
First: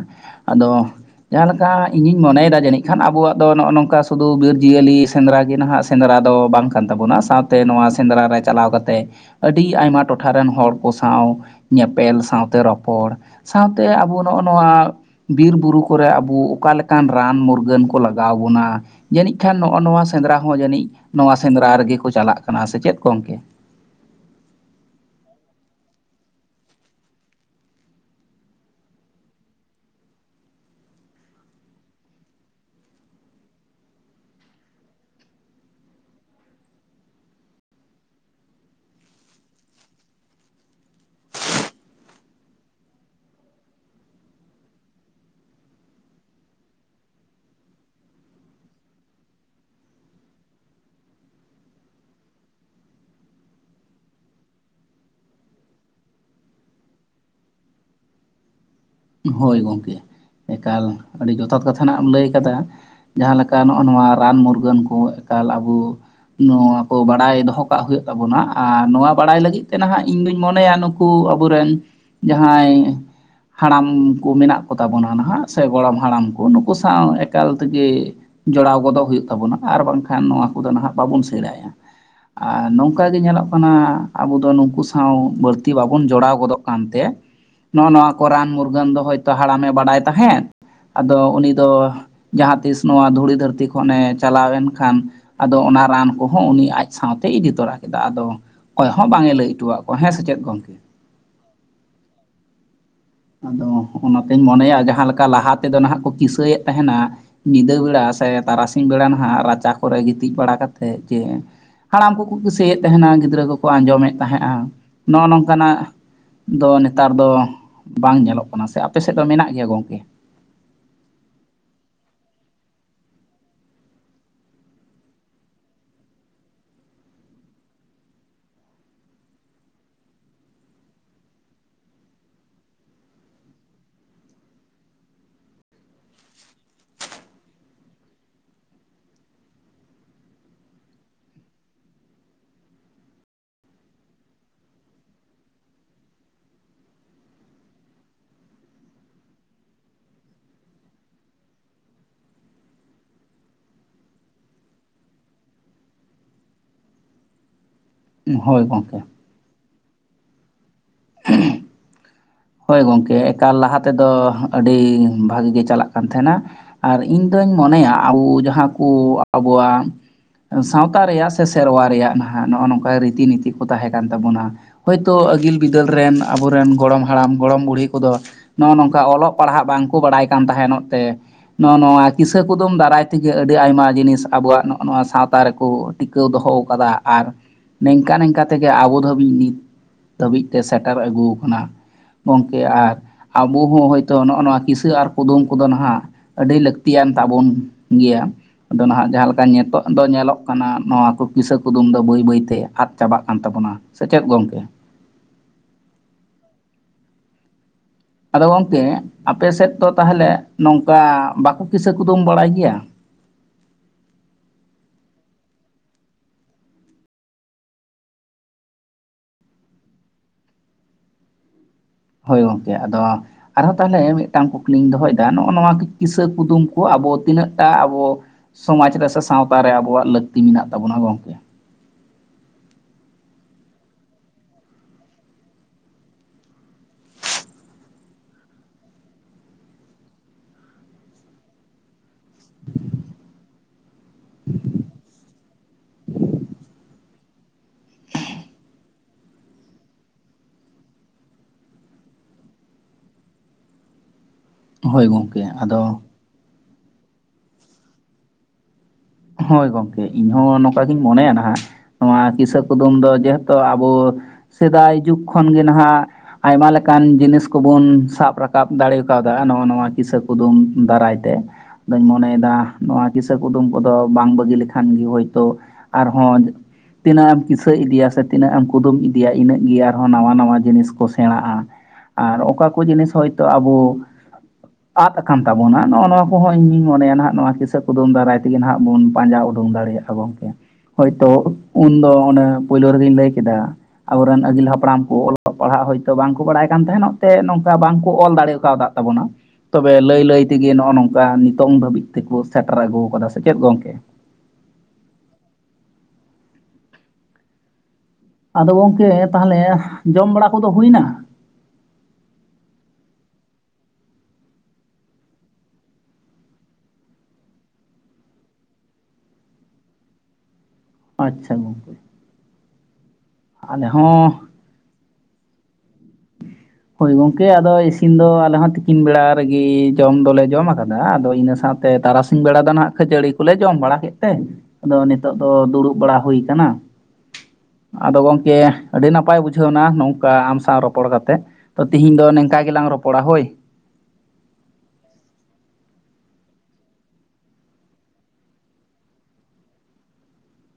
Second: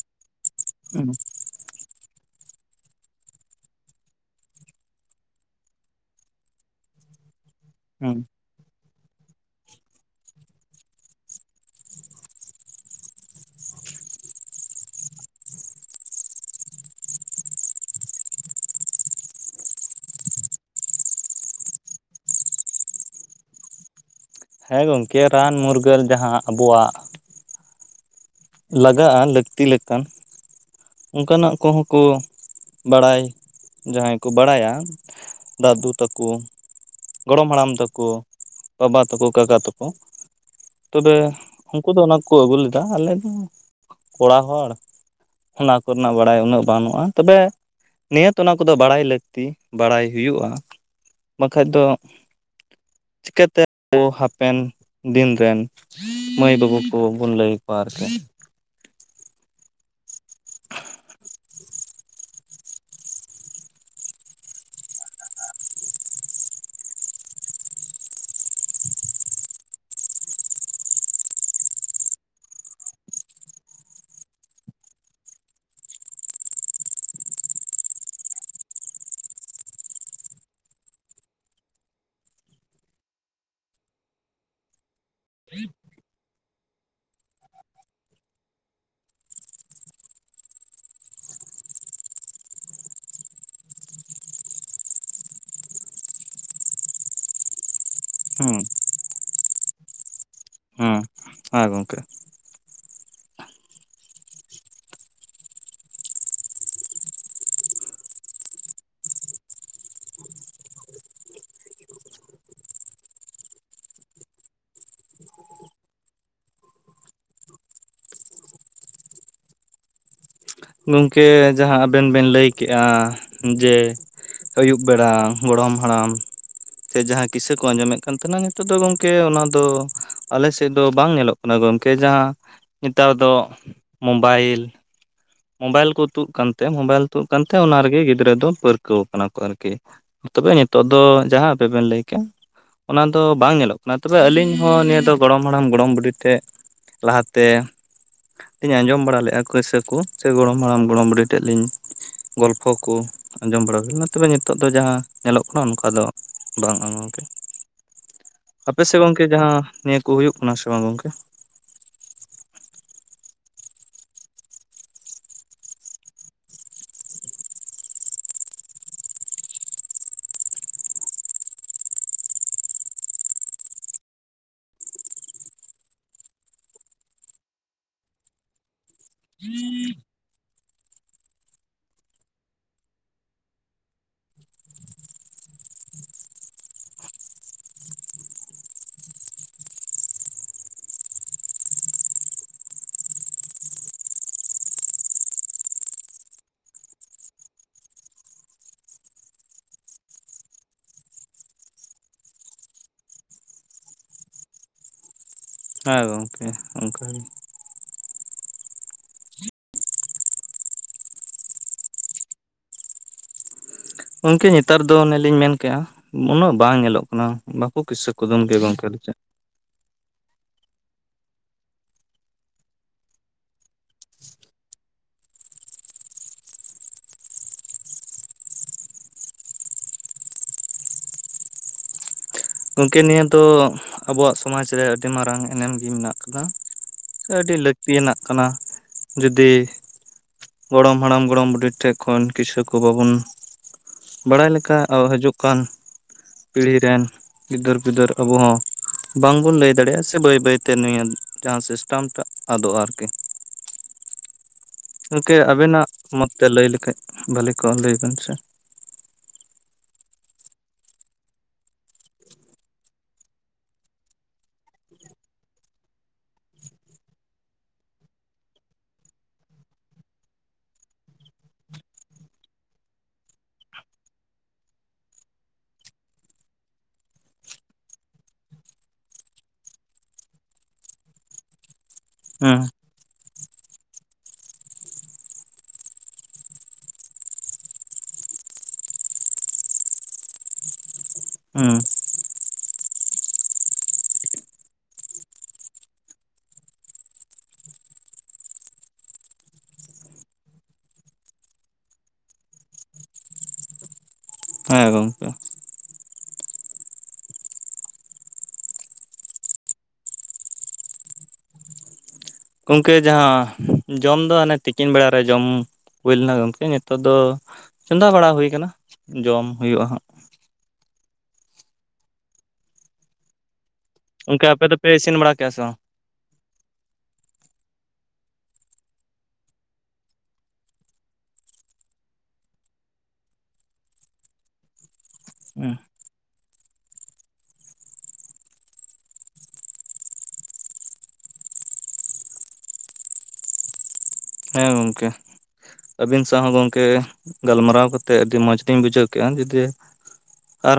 [SPEAKER 1] ᱟᱫᱚ,
[SPEAKER 2] ᱦᱩᱸ
[SPEAKER 1] ᱡᱟᱦᱟᱸ ᱞᱮᱠᱟ ᱤᱧᱤᱧ ᱢᱚᱱᱮᱭᱫᱟ ᱡᱟᱹᱱᱤᱡ ᱠᱷᱟᱱ ᱟᱵᱚᱣᱟᱜ ᱫᱚ ᱱᱚᱜᱼᱚ ᱱᱚᱝᱠᱟ ᱥᱩᱫᱩ ᱵᱤᱨ ᱡᱤᱭᱟᱹᱞᱤ ᱥᱮᱸᱫᱽᱨᱟ ᱜᱮ ᱱᱟᱦᱟᱜ ᱥᱮᱸᱫᱽᱨᱟ ᱫᱚ ᱵᱟᱝ ᱠᱟᱱ ᱛᱟᱵᱚᱱᱟ ᱥᱟᱶᱛᱮ ᱱᱚᱣᱟ
[SPEAKER 2] ᱦᱩᱸ
[SPEAKER 1] ᱥᱮᱸᱫᱽᱨᱟ ᱨᱮ ᱪᱟᱞᱟᱣ ᱠᱟᱛᱮ ᱟᱹᱰᱤ ᱟᱭᱢᱟ ᱴᱚᱴᱷᱟ ᱨᱮᱱ ᱦᱚᱲ ᱠᱚ ᱥᱟᱶ ᱧᱮᱯᱮᱞ ᱥᱟᱶᱛᱮ ᱨᱚᱯᱚᱲ, ᱥᱟᱶᱛᱮ ᱟᱵᱚ ᱱᱚᱜᱼᱚ ᱱᱚᱣᱟ, ᱵᱤᱨᱼᱵᱩᱨᱩ ᱠᱚᱨᱮ ᱟᱵᱚ ᱚᱠᱟ ᱞᱮᱠᱟᱱ ᱨᱟᱱ ᱢᱩᱨᱜᱟᱹᱱ ᱠᱚ ᱞᱟᱜᱟᱣ ᱟᱵᱚᱱᱟ, ᱡᱟᱹᱱᱤᱡ ᱠᱷᱟᱱ ᱱᱚᱜᱼᱱᱚᱣᱟ ᱥᱮᱸᱫᱽᱨᱟ ᱦᱚᱸ ᱡᱟᱹᱱᱤᱡ ᱱᱚᱣᱟ ᱥᱮᱸᱫᱽᱨᱟ ᱨᱮᱜᱮ ᱠᱚ ᱪᱟᱞᱟᱜ ᱠᱟᱱᱟ ᱥᱮ ᱪᱮᱫ ᱜᱚᱝᱠᱮ?
[SPEAKER 2] ᱦᱮᱸ ᱜᱚᱝᱠᱮ ᱨᱟᱱ ᱢᱩᱨᱜᱟᱹᱱ ᱡᱟᱦᱟᱸ ᱟᱵᱚᱣᱟᱜ ᱞᱟᱜᱟᱜᱼᱟ ᱞᱟᱹᱠᱛᱤ ᱞᱮᱠᱟᱱ ᱚᱱᱠᱟᱱᱟᱜ ᱠᱚᱦᱚᱸ ᱠᱚ ᱵᱟᱲᱟᱭ ᱡᱟᱦᱟᱸᱭ ᱠᱚ ᱵᱟᱲᱟᱭᱟ, ᱫᱟᱫᱩ ᱛᱟᱠᱚ, ᱜᱚᱲᱚᱢ ᱦᱟᱲᱟᱢ ᱛᱟᱠᱚ, ᱵᱟᱵᱟ ᱛᱟᱠᱚ, ᱠᱟᱠᱟ ᱛᱟᱠᱚ, ᱛᱚᱵᱮ ᱩᱱᱠᱩ ᱫᱚ ᱚᱱᱟᱠᱚ ᱟᱹᱜᱩ ᱞᱮᱫᱟ ᱟᱞᱮ ᱫᱚ ᱠᱚᱲᱟ ᱦᱚᱲ, ᱚᱱᱟ ᱠᱚᱨᱮᱱᱟᱜ ᱵᱟᱲᱟᱭ ᱩᱱᱟᱹᱜ ᱵᱟᱱᱩᱜᱼᱟ ᱛᱚᱵᱮ, ᱱᱤᱦᱟᱹᱛ ᱚᱱᱟ ᱠᱚᱫᱚ ᱵᱟᱲᱟᱭ ᱞᱟᱹᱠᱛᱤ ᱵᱟᱲᱟᱭ ᱦᱩᱭᱩᱜᱼᱟ ᱵᱟᱠᱷᱟᱡ ᱫᱚ, ᱪᱤᱠᱟᱹᱛᱮ ᱟᱵᱚ ᱦᱟᱯᱮᱱ ᱫᱤᱱ ᱨᱮᱱ ᱢᱟᱹᱭ ᱵᱟᱹᱵᱩ ᱠᱚ ᱵᱚᱱ ᱞᱟᱹᱭ ᱟᱠᱚᱣᱟ [unintelligible]
[SPEAKER 1] ᱦᱳᱭ ᱜᱚᱝᱠᱮ ᱮᱠᱟᱞ ᱟᱹᱰᱤ ᱡᱚᱛᱷᱟᱛ ᱠᱟᱛᱷᱟᱱᱟᱜ ᱮᱢ ᱞᱟᱹᱭ ᱟᱠᱟᱫᱟ। ᱡᱟᱦᱟᱸ ᱞᱮᱠᱟ ᱱᱚᱜᱼᱚ ᱱᱚᱣᱟ ᱨᱟᱱ ᱢᱩᱨᱜᱟᱹᱱ ᱠᱚ ᱮᱠᱟᱞ ᱟᱵᱚ ᱱᱚᱣᱟ ᱠᱚ ᱵᱟᱲᱟᱭ ᱫᱚᱦᱚ ᱠᱟᱜ ᱦᱩᱭᱩᱜ ᱛᱟᱵᱚᱱᱟ, ᱟᱨ ᱱᱚᱣᱟ ᱵᱟᱲᱟᱭ ᱞᱟᱹᱜᱤᱫ ᱛᱮ ᱱᱟᱦᱟᱜ ᱤᱧ ᱫᱩᱧ ᱢᱚᱱᱮᱭᱟ ᱱᱩᱠᱩ ᱠᱩ ᱟᱵᱚᱨᱮᱱ ᱡᱟᱦᱟᱸᱭ ᱦᱟᱲᱟᱢ ᱩᱱᱠᱩ ᱢᱮᱱᱟᱜ ᱠᱚᱛᱟ ᱵᱚᱱᱟ ᱱᱟᱦᱟᱜ ᱥᱮ ᱜᱚᱲᱚᱢ ᱦᱟᱲᱟᱢ ᱠᱚ ᱱᱩᱠᱩ ᱥᱟᱶ ᱮᱠᱟᱞ ᱛᱮᱜᱮ ᱡᱚᱲᱟᱣ ᱜᱚᱫᱚᱜ ᱦᱩᱭᱩᱜ ᱛᱟᱵᱚᱱᱟ ᱟᱨ ᱵᱟᱝᱠᱷᱟᱱ ᱱᱚᱣᱟ ᱠᱚᱫᱚ ᱱᱟᱦᱟᱜ ᱵᱟᱵᱚᱱ ᱥᱮᱲᱟᱭᱟ᱾ ᱟᱨ ᱱᱚᱝᱠᱟ ᱜᱮ ᱧᱮᱞᱚᱜ ᱠᱟᱱᱟ, ᱟᱵᱚ ᱫᱚ ᱱᱩᱠᱩ ᱥᱟᱶ ᱵᱟᱹᱲᱛᱤ ᱵᱟᱵᱚᱱ ᱡᱚᱲᱟᱣ ᱜᱚᱫᱚᱜ ᱠᱟᱱᱛᱮ ᱱᱚᱜᱼᱚ ᱱᱚᱣᱟ ᱠᱚ ᱨᱟᱱ ᱢᱩᱨᱜᱟᱹᱱ ᱫᱚ ᱦᱭᱛᱳ ᱦᱟᱲᱟᱢᱮ ᱵᱟᱰᱟᱭ ᱛᱟᱦᱮᱸᱫ ᱟᱫᱚ ᱩᱱᱤ ᱫᱚ ᱡᱟᱦᱟᱸ ᱛᱤᱥ ᱱᱚᱣᱟ ᱫᱷᱩᱲᱤ ᱫᱷᱟᱹᱨᱛᱤ ᱠᱷᱚᱱᱮ ᱪᱟᱞᱟᱣ ᱮᱱᱠᱷᱟᱱ ᱟᱫᱚ ᱚᱱᱟ ᱨᱟᱱ ᱠᱚᱦᱚᱸ ᱩᱱᱤ ᱟᱡ ᱥᱟᱶᱛᱮ ᱤᱫᱤ ᱛᱚᱨᱟ ᱠᱮᱫᱟ, ᱟᱫᱚ
[SPEAKER 2] ᱦᱩᱸ
[SPEAKER 1] ᱠᱚᱦᱚᱸ ᱵᱟᱝ ᱮ ᱞᱟᱹᱭ ᱦᱚᱴᱚᱣᱟᱜ ᱠᱚᱣᱟ ᱦᱮᱸ ᱥᱮ ᱪᱮᱫ ᱜᱚᱝᱠᱮ?
[SPEAKER 2] ᱦᱮᱸ ᱦᱮᱸ ᱜᱚᱝᱠᱮ
[SPEAKER 1] ᱟᱫᱚ ᱚᱱᱟᱛᱤᱧ ᱢᱚᱱᱮᱭᱟ ᱡᱟᱦᱟᱸ ᱞᱮᱠᱟ ᱞᱟᱦᱟ ᱛᱮᱫᱚ ᱱᱟᱦᱟᱜ ᱠᱚ ᱠᱤᱥᱟᱹᱭᱮᱫ ᱛᱟᱦᱮᱱᱟ, ᱧᱤᱫᱟᱹ ᱵᱮᱲᱟ ᱥᱮ ᱛᱟᱨᱟᱥᱤᱧ ᱵᱮᱲᱟ ᱱᱟᱦᱟᱜ ᱨᱟᱪᱟ ᱠᱚᱨᱮ ᱜᱤᱛᱤᱡ ᱵᱟᱲᱟ ᱠᱟᱛᱮᱫ ᱡᱮ ᱦᱟᱲᱟᱢ ᱠᱚᱠᱚ ᱠᱩᱥᱟᱹᱭᱮᱫ ᱛᱟᱦᱮᱱᱟ ᱜᱤᱫᱽᱨᱟᱹ ᱠᱚᱠᱚ ᱟᱸᱡᱚᱢᱮᱫ ᱛᱟᱦᱮᱸᱱᱟ ᱱᱚᱜᱼᱚ ᱱᱚᱝᱠᱟᱱᱟᱜ ᱫᱚ ᱱᱮᱛᱟᱨ ᱫᱚ ᱵᱟᱝ ᱧᱮᱞᱚᱜ ᱠᱟᱱᱟ ᱥᱮ ᱟᱯᱮ ᱥᱮᱫ ᱫᱚ ᱢᱮᱱᱟᱜ ᱜᱮᱭᱟ ᱜᱚᱝᱠᱮ?
[SPEAKER 2] ᱜᱚᱝᱠᱮ ᱡᱟᱦᱟᱸ ᱟᱵᱮᱱ ᱵᱮᱱ ᱞᱟᱹᱭ ᱠᱮᱜᱼᱟ ᱡᱮ ᱟᱹᱭᱩᱵ ᱵᱮᱲᱟ ᱜᱚᱲᱚᱢ ᱦᱟᱲᱟᱢ᱾ ᱥᱮ ᱡᱟᱦᱟᱸ ᱠᱤᱥᱟᱹ ᱠᱚ ᱟᱸᱡᱚᱢᱮᱫ ᱠᱟᱱ ᱛᱟᱦᱮᱸᱱᱟ ᱱᱤᱛᱚᱜ ᱫᱚ ᱜᱚᱝᱠᱮ ᱚᱱᱟ ᱫᱚ ᱟᱞᱮ ᱥᱮᱫ ᱫᱚ ᱵᱟᱝ ᱧᱮᱞᱚᱜ᱾ ᱚᱱᱟ ᱜᱚᱢᱠᱮ ᱡᱟᱦᱟᱸ ᱱᱤᱛᱟᱨ ᱫᱚ ᱢᱳᱵᱟᱭᱤᱞ᱾ ᱢᱳᱵᱟᱭᱤᱞ ᱠᱚ ᱛᱩᱫ ᱠᱟᱱᱛᱮ ᱢᱳᱵᱟᱭᱤᱞ ᱛᱩᱫ ᱠᱟᱱᱛᱮ ᱚᱱᱟ ᱨᱮᱜᱮ ᱜᱤᱫᱽᱨᱟᱹ ᱫᱚ ᱯᱟᱹᱨᱠᱟᱹᱣ ᱠᱟᱱᱟ ᱠᱚ ᱟᱨᱠᱤ᱾ ᱛᱚᱵᱮ ᱱᱤᱛᱚᱜ ᱫᱚ ᱡᱟᱦᱟᱸ ᱟᱵᱮ ᱵᱮᱱ ᱞᱟᱹᱭ ᱠᱮᱜᱼᱟ᱾ ᱚᱱᱟ ᱫᱚ ᱵᱟᱝ ᱧᱮᱞᱚᱜ ᱠᱟᱱᱟ ᱛᱚᱵᱮ ᱟᱹᱞᱤᱧ ᱦᱚᱸ ᱱᱤᱭᱟᱹ ᱫᱚ ᱜᱚᱲᱚᱢ ᱦᱟᱲᱟᱢ ᱜᱚᱲᱚᱢ ᱵᱩᱰᱤ ᱴᱷᱮᱡ ᱞᱟᱦᱟᱛᱮ, ᱤᱧ ᱟᱸᱡᱚᱢ ᱵᱟᱲᱟ ᱞᱮᱫᱼᱟ ᱠᱟᱹᱭᱥᱟᱹ ᱠᱩ᱾ ᱥᱮ ᱜᱚᱲᱚᱢ ᱦᱟᱲᱟᱢ ᱜᱚᱲᱚᱢ ᱵᱩᱰᱤ ᱴᱷᱮᱡ ᱞᱤᱧ ᱜᱚᱞᱯᱷᱚ ᱠᱩ᱾ ᱟᱸᱡᱚᱢ ᱵᱟᱲᱟ ᱦᱩᱭᱞᱱᱟ ᱛᱚᱵᱮ ᱱᱤᱛᱚᱜ ᱫᱚ ᱡᱟᱦᱟᱸ ᱧᱮᱞᱚᱜ ᱠᱟᱱᱟ ᱚᱱᱠᱟ ᱫᱚ ᱵᱟᱝ ᱟ ᱜᱚᱝᱠᱮ᱾ ᱟᱯᱮ ᱥᱮ ᱜᱚᱝᱠᱮ ᱡᱟᱦᱟᱸ ᱱᱤᱭᱟᱹ ᱠᱚ ᱦᱩᱭᱩᱜ ᱠᱟᱱᱟ ᱥᱮ ᱵᱟᱝ ᱜᱚᱝᱠᱮ?
[SPEAKER 1] [unintelligible] ᱦᱳᱭ ᱜᱚᱝᱠᱮ ᱮᱠᱟᱞ ᱞᱟᱦᱟ ᱛᱮᱫᱚ ᱟᱹᱰᱤ ᱵᱷᱟᱜᱤ ᱜᱤ ᱪᱟᱞᱟᱜ ᱠᱟᱱ ᱛᱟᱦᱮᱸᱱᱟ᱾ ᱟᱨ ᱤᱧ ᱫᱚᱧ ᱢᱚᱱᱮᱭᱟ ᱟᱵᱩ ᱡᱟᱦᱟᱸ ᱠᱩ ᱟᱵᱩᱣᱟᱜ ᱥᱟᱶᱛᱟ ᱨᱮᱭᱟᱜ ᱥᱮ ᱥᱮᱨᱣᱟ ᱨᱮᱭᱟᱜ ᱱᱟᱦᱟᱜ ᱱᱚᱜᱼᱚ ᱱᱚᱝᱠᱟ ᱨᱤᱛᱤ ᱱᱤᱛᱤ ᱠᱚ ᱛᱟᱦᱮᱸ ᱠᱟᱱ ᱛᱟᱵᱚᱱᱟ᱾ ᱦᱳᱭᱛᱳ ᱟᱹᱜᱤᱞ ᱵᱤᱫᱟᱹᱞ ᱨᱮᱱ ᱟᱵᱚᱨᱮᱱ ᱜᱚᱲᱚᱢ ᱦᱟᱲᱟᱢ ᱜᱚᱲᱚᱢ ᱵᱩᱲᱦᱤ ᱠᱚᱫᱚ ᱱᱚᱜᱼᱚ ᱱᱚᱝᱠᱟ ᱚᱞᱚᱜ ᱯᱟᱲᱦᱟᱜ ᱵᱟᱝᱠᱚ ᱵᱟᱲᱟᱭ ᱠᱟᱱ ᱛᱟᱦᱮᱸ ᱱᱚᱜ ᱛᱮ᱾ ᱱᱚᱜᱼᱚ ᱱᱚᱣᱟ ᱠᱤᱥᱟᱹ ᱠᱩᱫᱩᱢ ᱫᱟᱨᱟᱭ ᱛᱮᱜᱮ ᱟᱹᱰᱤ ᱟᱭᱢᱟ ᱡᱤᱱᱤᱥ ᱟᱵᱚᱣᱟᱜ ᱱᱚᱜᱼᱚ ᱱᱚᱣᱟ ᱥᱟᱶᱛᱟ ᱨᱮᱠᱚ ᱴᱤᱠᱟᱹᱣ ᱫᱚᱦᱚᱣ ᱠᱟᱫᱟ ᱟᱨ ᱱᱤᱝᱠᱟ ᱱᱤᱝᱠᱟ ᱛᱮᱜᱮ ᱟᱵᱚ ᱫᱷᱟᱹᱵᱤᱡ ᱱᱤᱛ ᱫᱷᱟᱹᱵᱤᱡ ᱛᱮ ᱥᱮᱴᱮᱨ ᱟᱹᱜᱩᱣ ᱠᱟᱱᱟ ᱜᱚᱢᱠᱮ ᱟᱨ ᱟᱵᱩ ᱦᱚᱸ ᱦᱳᱭᱛᱳ ᱱᱚᱜᱼᱚ ᱱᱚᱣᱟ ᱠᱤᱥᱟᱹ ᱟᱨ ᱠᱩᱫᱩᱢ ᱠᱚᱫᱚ ᱱᱟᱦᱟᱜ ᱟᱹᱰᱤ ᱞᱟᱹᱠᱛᱤᱭᱟᱱ ᱛᱟᱵᱚᱱ ᱜᱮᱭᱟ᱾ ᱟᱫᱚ ᱱᱟᱦᱟᱜ ᱡᱟᱦᱟᱸ ᱞᱮᱠᱟ ᱱᱤᱛᱚᱜ ᱫᱚ ᱧᱮᱞᱚᱜ ᱠᱟᱱᱟ ᱱᱚᱣᱟ ᱠᱚ ᱠᱤᱥᱟᱹ ᱠᱩᱫᱩᱢ ᱫᱚ ᱵᱟᱹᱭ ᱵᱟᱹᱭᱛᱮ ᱟᱫ ᱪᱟᱵᱟᱜ ᱠᱟᱱ ᱛᱟᱵᱚᱱᱟ᱾ ᱥᱮ ᱪᱮᱫ ᱜᱚᱝᱠᱮ?
[SPEAKER 2] ᱦᱮᱸ ᱜᱚᱝᱠᱮ ᱚᱱᱠᱟ ᱜᱤ᱾
[SPEAKER 1] ᱟᱫᱚ ᱜᱚᱝᱠᱮ ᱟᱯᱮ ᱥᱮᱫ ᱛᱚ ᱛᱟᱦᱚᱞᱮ ᱱᱚᱝᱠᱟ ᱵᱟᱠᱚ ᱠᱤᱥᱟᱹ ᱠᱩᱫᱩᱢ ᱵᱟᱲᱟᱭ ᱜᱮᱭᱟ?
[SPEAKER 2] ᱜᱚᱝᱠᱮ ᱱᱮᱛᱟᱨ ᱫᱚ ᱚᱱᱮ ᱞᱤᱧ ᱢᱮᱱᱠᱮᱜᱼᱟ ᱩᱱᱟᱹᱜ ᱵᱟᱝ ᱧᱮᱞᱚᱜ ᱠᱟᱱᱟ, ᱵᱟᱠᱚ ᱠᱤᱥᱟᱹ ᱠᱩᱫᱩᱢ ᱜᱮ ᱜᱚᱝᱠᱮ ᱫᱚ ᱪᱮᱫ᱾
[SPEAKER 1] ᱦᱳᱭ ᱜᱚᱝᱠᱮ ᱟᱫᱚ ᱟᱨᱦᱚᱸ ᱛᱟᱦᱚᱞᱮ ᱢᱤᱫᱴᱟᱝ ᱠᱩᱠᱞᱤᱧ ᱫᱚᱦᱚᱭᱫᱟ ᱱᱚᱜᱼᱚ ᱱᱚᱣᱟ ᱠᱤᱥᱟᱹ ᱠᱩᱫᱩᱢ ᱠᱚ ᱟᱵᱚ ᱛᱤᱱᱟᱹᱜᱴᱟ ᱟᱵᱚ ᱥᱚᱢᱟᱡ ᱨᱮᱥᱮ ᱥᱟᱶᱛᱟ ᱨᱮ ᱟᱵᱚᱣᱟᱜ ᱞᱟᱹᱠᱛᱤ ᱢᱤᱱᱟᱜ ᱛᱟᱵᱚᱱᱟ ᱜᱚᱝᱠᱮ?
[SPEAKER 2] ᱜᱚᱝᱠᱮ ᱱᱤᱭᱟᱹ ᱫᱚ ᱟᱵᱚᱣᱟᱜ ᱥᱚᱢᱟᱡ ᱨᱮ ᱟᱹᱰᱤ ᱢᱟᱨᱟᱝ ᱮᱱᱮᱢ ᱜᱮ ᱢᱮᱱᱟᱜ ᱠᱟᱫᱟ᱾ ᱥᱮ ᱟᱹᱰᱤ ᱞᱟᱹᱠᱛᱤᱭᱟᱱᱟᱜ ᱠᱟᱱᱟ ᱡᱩᱫᱤ ᱜᱚᱲᱚᱢ ᱦᱟᱲᱟᱢ ᱜᱚᱲᱚᱢ ᱵᱩᱰᱷᱤ ᱴᱷᱮᱡ ᱠᱷᱚᱱ ᱠᱤᱥᱟᱹ ᱠᱚ ᱵᱟᱵᱚᱱ ᱵᱟᱲᱟᱭ ᱞᱮᱠᱟ ᱚ ᱦᱟᱹᱡᱩᱜ ᱠᱟᱱ ᱯᱤᱲᱤ ᱨᱮᱱ ᱜᱤᱫᱟᱹᱨ ᱯᱤᱫᱟᱹᱨ ᱟᱵᱩ ᱦᱚᱸ ᱵᱟᱝᱵᱚᱱ ᱞᱟᱹᱭ ᱫᱟᱲᱮᱭᱟᱜᱼᱟ, ᱥᱮ ᱵᱟᱹᱭ ᱵᱟᱹᱭᱛᱮ ᱱᱤᱭᱟᱹ ᱡᱟᱦᱟᱸ ᱥᱤᱥᱴᱟᱢ ᱴᱟᱜ ᱟᱫᱚᱜᱼᱟ ᱟᱨᱠᱤ᱾
[SPEAKER 1] ᱦᱳᱭ
[SPEAKER 2] ᱜᱚᱝᱠᱮ
[SPEAKER 1] ᱟᱫᱚ
[SPEAKER 2] ᱟᱵᱮᱱᱟᱜ ᱢᱚᱛ ᱛᱮ ᱞᱟᱹᱭ ᱞᱮᱠᱷᱟᱡ ᱵᱷᱟᱞᱤ ᱠᱚᱜᱼᱟ ᱞᱟᱹᱭ ᱵᱮᱱ ᱥᱮ᱾
[SPEAKER 1] ᱦᱳᱭ ᱜᱚᱝᱠᱮ, ᱤᱧᱦᱚ ᱱᱚᱠᱟ ᱜᱤᱧ ᱢᱚᱱᱮᱭᱟ ᱱᱟᱦᱟᱜ᱾ ᱱᱚᱣᱟ ᱠᱤᱥᱟᱹ ᱠᱩᱫᱩᱢ ᱫᱚ ᱡᱮᱦᱮᱛᱩ ᱟᱵᱚ ᱥᱮᱫᱟᱭ ᱡᱩᱜᱽ ᱠᱷᱚᱱᱜᱮ ᱱᱟᱦᱟᱜ ᱟᱭᱢᱟ ᱞᱮᱠᱟᱱ ᱡᱤᱱᱤᱥ ᱠᱚᱵᱚᱱ ᱥᱟᱵ ᱨᱟᱠᱟᱵ ᱫᱟᱲᱮᱣ ᱠᱟᱣᱫᱟ ᱱᱚᱜᱼᱚ ᱱᱚᱣᱟ ᱠᱤᱥᱟᱹ ᱠᱩᱫᱩᱢ ᱫᱟᱨᱟᱭ ᱛᱮ᱾ ᱫᱚᱧ ᱢᱚᱱᱮᱭᱫᱟ ᱱᱚᱣᱟ ᱠᱤᱥᱟᱹ ᱠᱩᱫᱩᱢ ᱠᱚᱫᱚ ᱵᱟᱝ ᱵᱟᱹᱜᱤ ᱞᱮᱠᱷᱟᱱ ᱜᱮ ᱦᱳᱭᱛᱳ ᱟᱨᱦᱚᱸ ᱛᱤᱱᱟᱹᱜ ᱮᱢ ᱠᱤᱥᱟᱹ ᱤᱫᱤᱭᱟ ᱥᱮ ᱛᱤᱱᱟᱹᱜ ᱮᱢ ᱠᱩᱫᱩᱢ ᱤᱫᱤᱭᱟ ᱤᱱᱟᱹᱜ ᱜᱤ ᱟᱨᱦᱚᱸ ᱱᱟᱣᱟ ᱱᱟᱣᱟ ᱡᱤᱱᱤᱥ ᱠᱚ ᱥᱮᱬᱟᱜᱼᱟ᱾ ᱟᱨ
[SPEAKER 2] ᱦᱩᱸ
[SPEAKER 1] ᱚᱠᱟ ᱠᱚ ᱡᱤᱱᱤᱥ ᱦᱚᱭᱛᱳ ᱟᱵᱚ ᱟᱫ ᱟᱠᱟᱱ ᱛᱟᱵᱚᱱᱟ ᱱᱚᱜᱼᱚ ᱱᱚᱣᱟ ᱠᱚᱦᱚᱸ ᱤᱧᱤᱧ ᱢᱚᱱᱮᱭᱟ ᱱᱟᱦᱟᱜ ᱱᱚᱣᱟ ᱠᱤᱥᱟᱹ ᱠᱩᱫᱩᱢ ᱫᱟᱨᱟᱭ ᱛᱤᱜᱤ ᱱᱟᱦᱟᱜ ᱵᱚᱱ ᱯᱟᱸᱡᱟ ᱩᱰᱩᱝ ᱫᱟᱲᱮᱭᱟᱜᱼᱟ ᱜᱚᱝᱠᱮ ᱦᱚᱭᱛᱳ
[SPEAKER 2] ᱦᱩᱸ
[SPEAKER 1] ᱩᱱᱫᱚ ᱚᱱᱮ ᱯᱩᱭᱞᱳ ᱨᱮᱜᱤᱧ ᱞᱟᱹᱭ ᱠᱮᱫᱟ᱾ ᱟᱵᱚᱨᱮᱱ ᱟᱹᱜᱤᱞ ᱦᱟᱯᱲᱟᱢ ᱠᱚ ᱚᱞᱚᱜ ᱯᱟᱲᱦᱟᱜ ᱦᱚᱭᱛᱚ ᱵᱟᱝᱠᱚ ᱵᱟᱲᱟᱭ ᱠᱟᱱ ᱛᱟᱦᱮᱱᱚᱜ ᱛᱮ ᱱᱚᱝᱠᱟ ᱵᱟᱝᱠᱚ ᱚᱞ ᱫᱟᱲᱮᱣ ᱠᱟᱣᱫᱟ᱾ ᱛᱚᱵᱮ ᱞᱟᱹᱭ ᱞᱟᱹᱭ ᱛᱮᱜᱮ ᱱᱚᱜᱼᱚ ᱱᱚᱝᱠᱟ ᱱᱤᱛᱚᱝ ᱫᱷᱟᱹᱵᱤᱡ ᱛᱮᱠᱚ ᱥᱮᱴᱮᱨ ᱟᱹᱜᱩ ᱟᱠᱟᱫᱟ ᱥᱮᱪᱮᱫ ᱜᱚᱝᱠᱮ
[SPEAKER 2] ᱦᱮᱸ ᱜᱚᱢᱠᱮ
[SPEAKER 1] ᱟᱫᱚ ᱜᱚᱝᱠᱮ ᱛᱟᱦᱚᱞᱮ ᱡᱚᱢ ᱵᱟᱲᱟ ᱠᱚᱫᱚ ᱦᱩᱭ ᱮᱱᱟ?
[SPEAKER 2] ᱜᱚᱢᱠᱮ ᱡᱟᱦᱟᱸ ᱡᱚᱢ ᱫᱚ ᱦᱟᱱᱮ ᱛᱤᱠᱤᱱ ᱵᱮᱲᱟᱨᱮ ᱡᱚᱢ ᱦᱩᱭᱞᱮᱱᱟ ᱜᱚᱢᱠᱮ ᱱᱤᱛᱚᱜ ᱫᱚ ᱪᱚᱸᱫᱟ ᱵᱟᱲᱟ ᱦᱩᱭ ᱟᱠᱟᱱᱟ ᱡᱚᱢ ᱦᱩᱭᱩᱜᱼᱟ ᱦᱟᱜ
[SPEAKER 1] ᱟᱪᱪᱷᱟ ᱜᱚᱝᱠᱮ ᱟᱞᱮ ᱦᱚᱸ
[SPEAKER 2] ᱜᱚᱝᱠᱮ ᱟᱯᱮ ᱫᱚᱯᱮ ᱤᱥᱤᱱ ᱵᱟᱲᱟ ᱠᱮᱜᱼᱟ ᱥᱮ ᱵᱟᱝ
[SPEAKER 1] ᱦᱳᱭ ᱜᱚᱝᱠᱮ ᱟᱫᱚ ᱤᱥᱤᱱ ᱫᱚ ᱟᱞᱮ ᱦᱚᱸ ᱛᱤᱠᱤᱱ ᱵᱮᱲᱟ ᱨᱮᱜᱮ ᱡᱚᱢ ᱫᱚᱞᱮ ᱡᱚᱢ ᱟᱠᱟᱫᱟ ᱟᱫᱚ ᱤᱱᱟᱹ ᱥᱟᱶᱛᱮ ᱛᱮ ᱛᱟᱨᱟᱥᱤᱧ ᱵᱮᱲᱟ ᱫᱚ ᱱᱟᱦᱟᱜ ᱠᱷᱟᱹᱡᱟᱹᱲᱤ ᱠᱚᱞᱮ ᱡᱚᱢ ᱵᱟᱲᱟ ᱠᱮᱫ ᱛᱮ ᱟᱫᱚ ᱱᱤᱛᱚᱜ ᱫᱚ
[SPEAKER 2] ᱵᱟᱝ
[SPEAKER 1] ᱫᱩᱲᱩᱵ ᱵᱟᱲᱟ ᱦᱩᱭ ᱠᱟᱱᱟ᱾ ᱟᱫᱚ ᱜᱚᱢᱠᱮ ᱟᱹᱰᱤ ᱱᱟᱯᱟᱭ ᱵᱩᱡᱷᱟᱹᱣ ᱮᱱᱟ ᱱᱚᱝᱠᱟ ᱟᱢ ᱥᱟᱶ ᱨᱚᱯᱚᱲ ᱠᱟᱛᱮᱫ ᱛᱚ ᱛᱤᱦᱤᱧ ᱫᱚ ᱱᱤᱝᱠᱟ ᱜᱮᱞᱟᱝ ᱨᱚᱯᱚᱲᱟ ᱦᱳᱭ
[SPEAKER 2] ᱦᱮᱸ ᱜᱚᱝᱠᱮ ᱟᱹᱵᱤᱱ ᱥᱟᱶ ᱦᱚᱸ ᱜᱚᱝᱠᱮ ᱜᱟᱞᱢᱟᱨᱟᱣ ᱠᱟᱛᱮᱜ ᱟᱹᱰᱤ ᱢᱚᱸᱡᱽ ᱞᱤᱧ ᱵᱩᱡᱷᱟᱹᱣ ᱠᱮᱫᱼᱟ᱾ ᱡᱩᱫᱤ ᱟᱨᱦᱚᱸ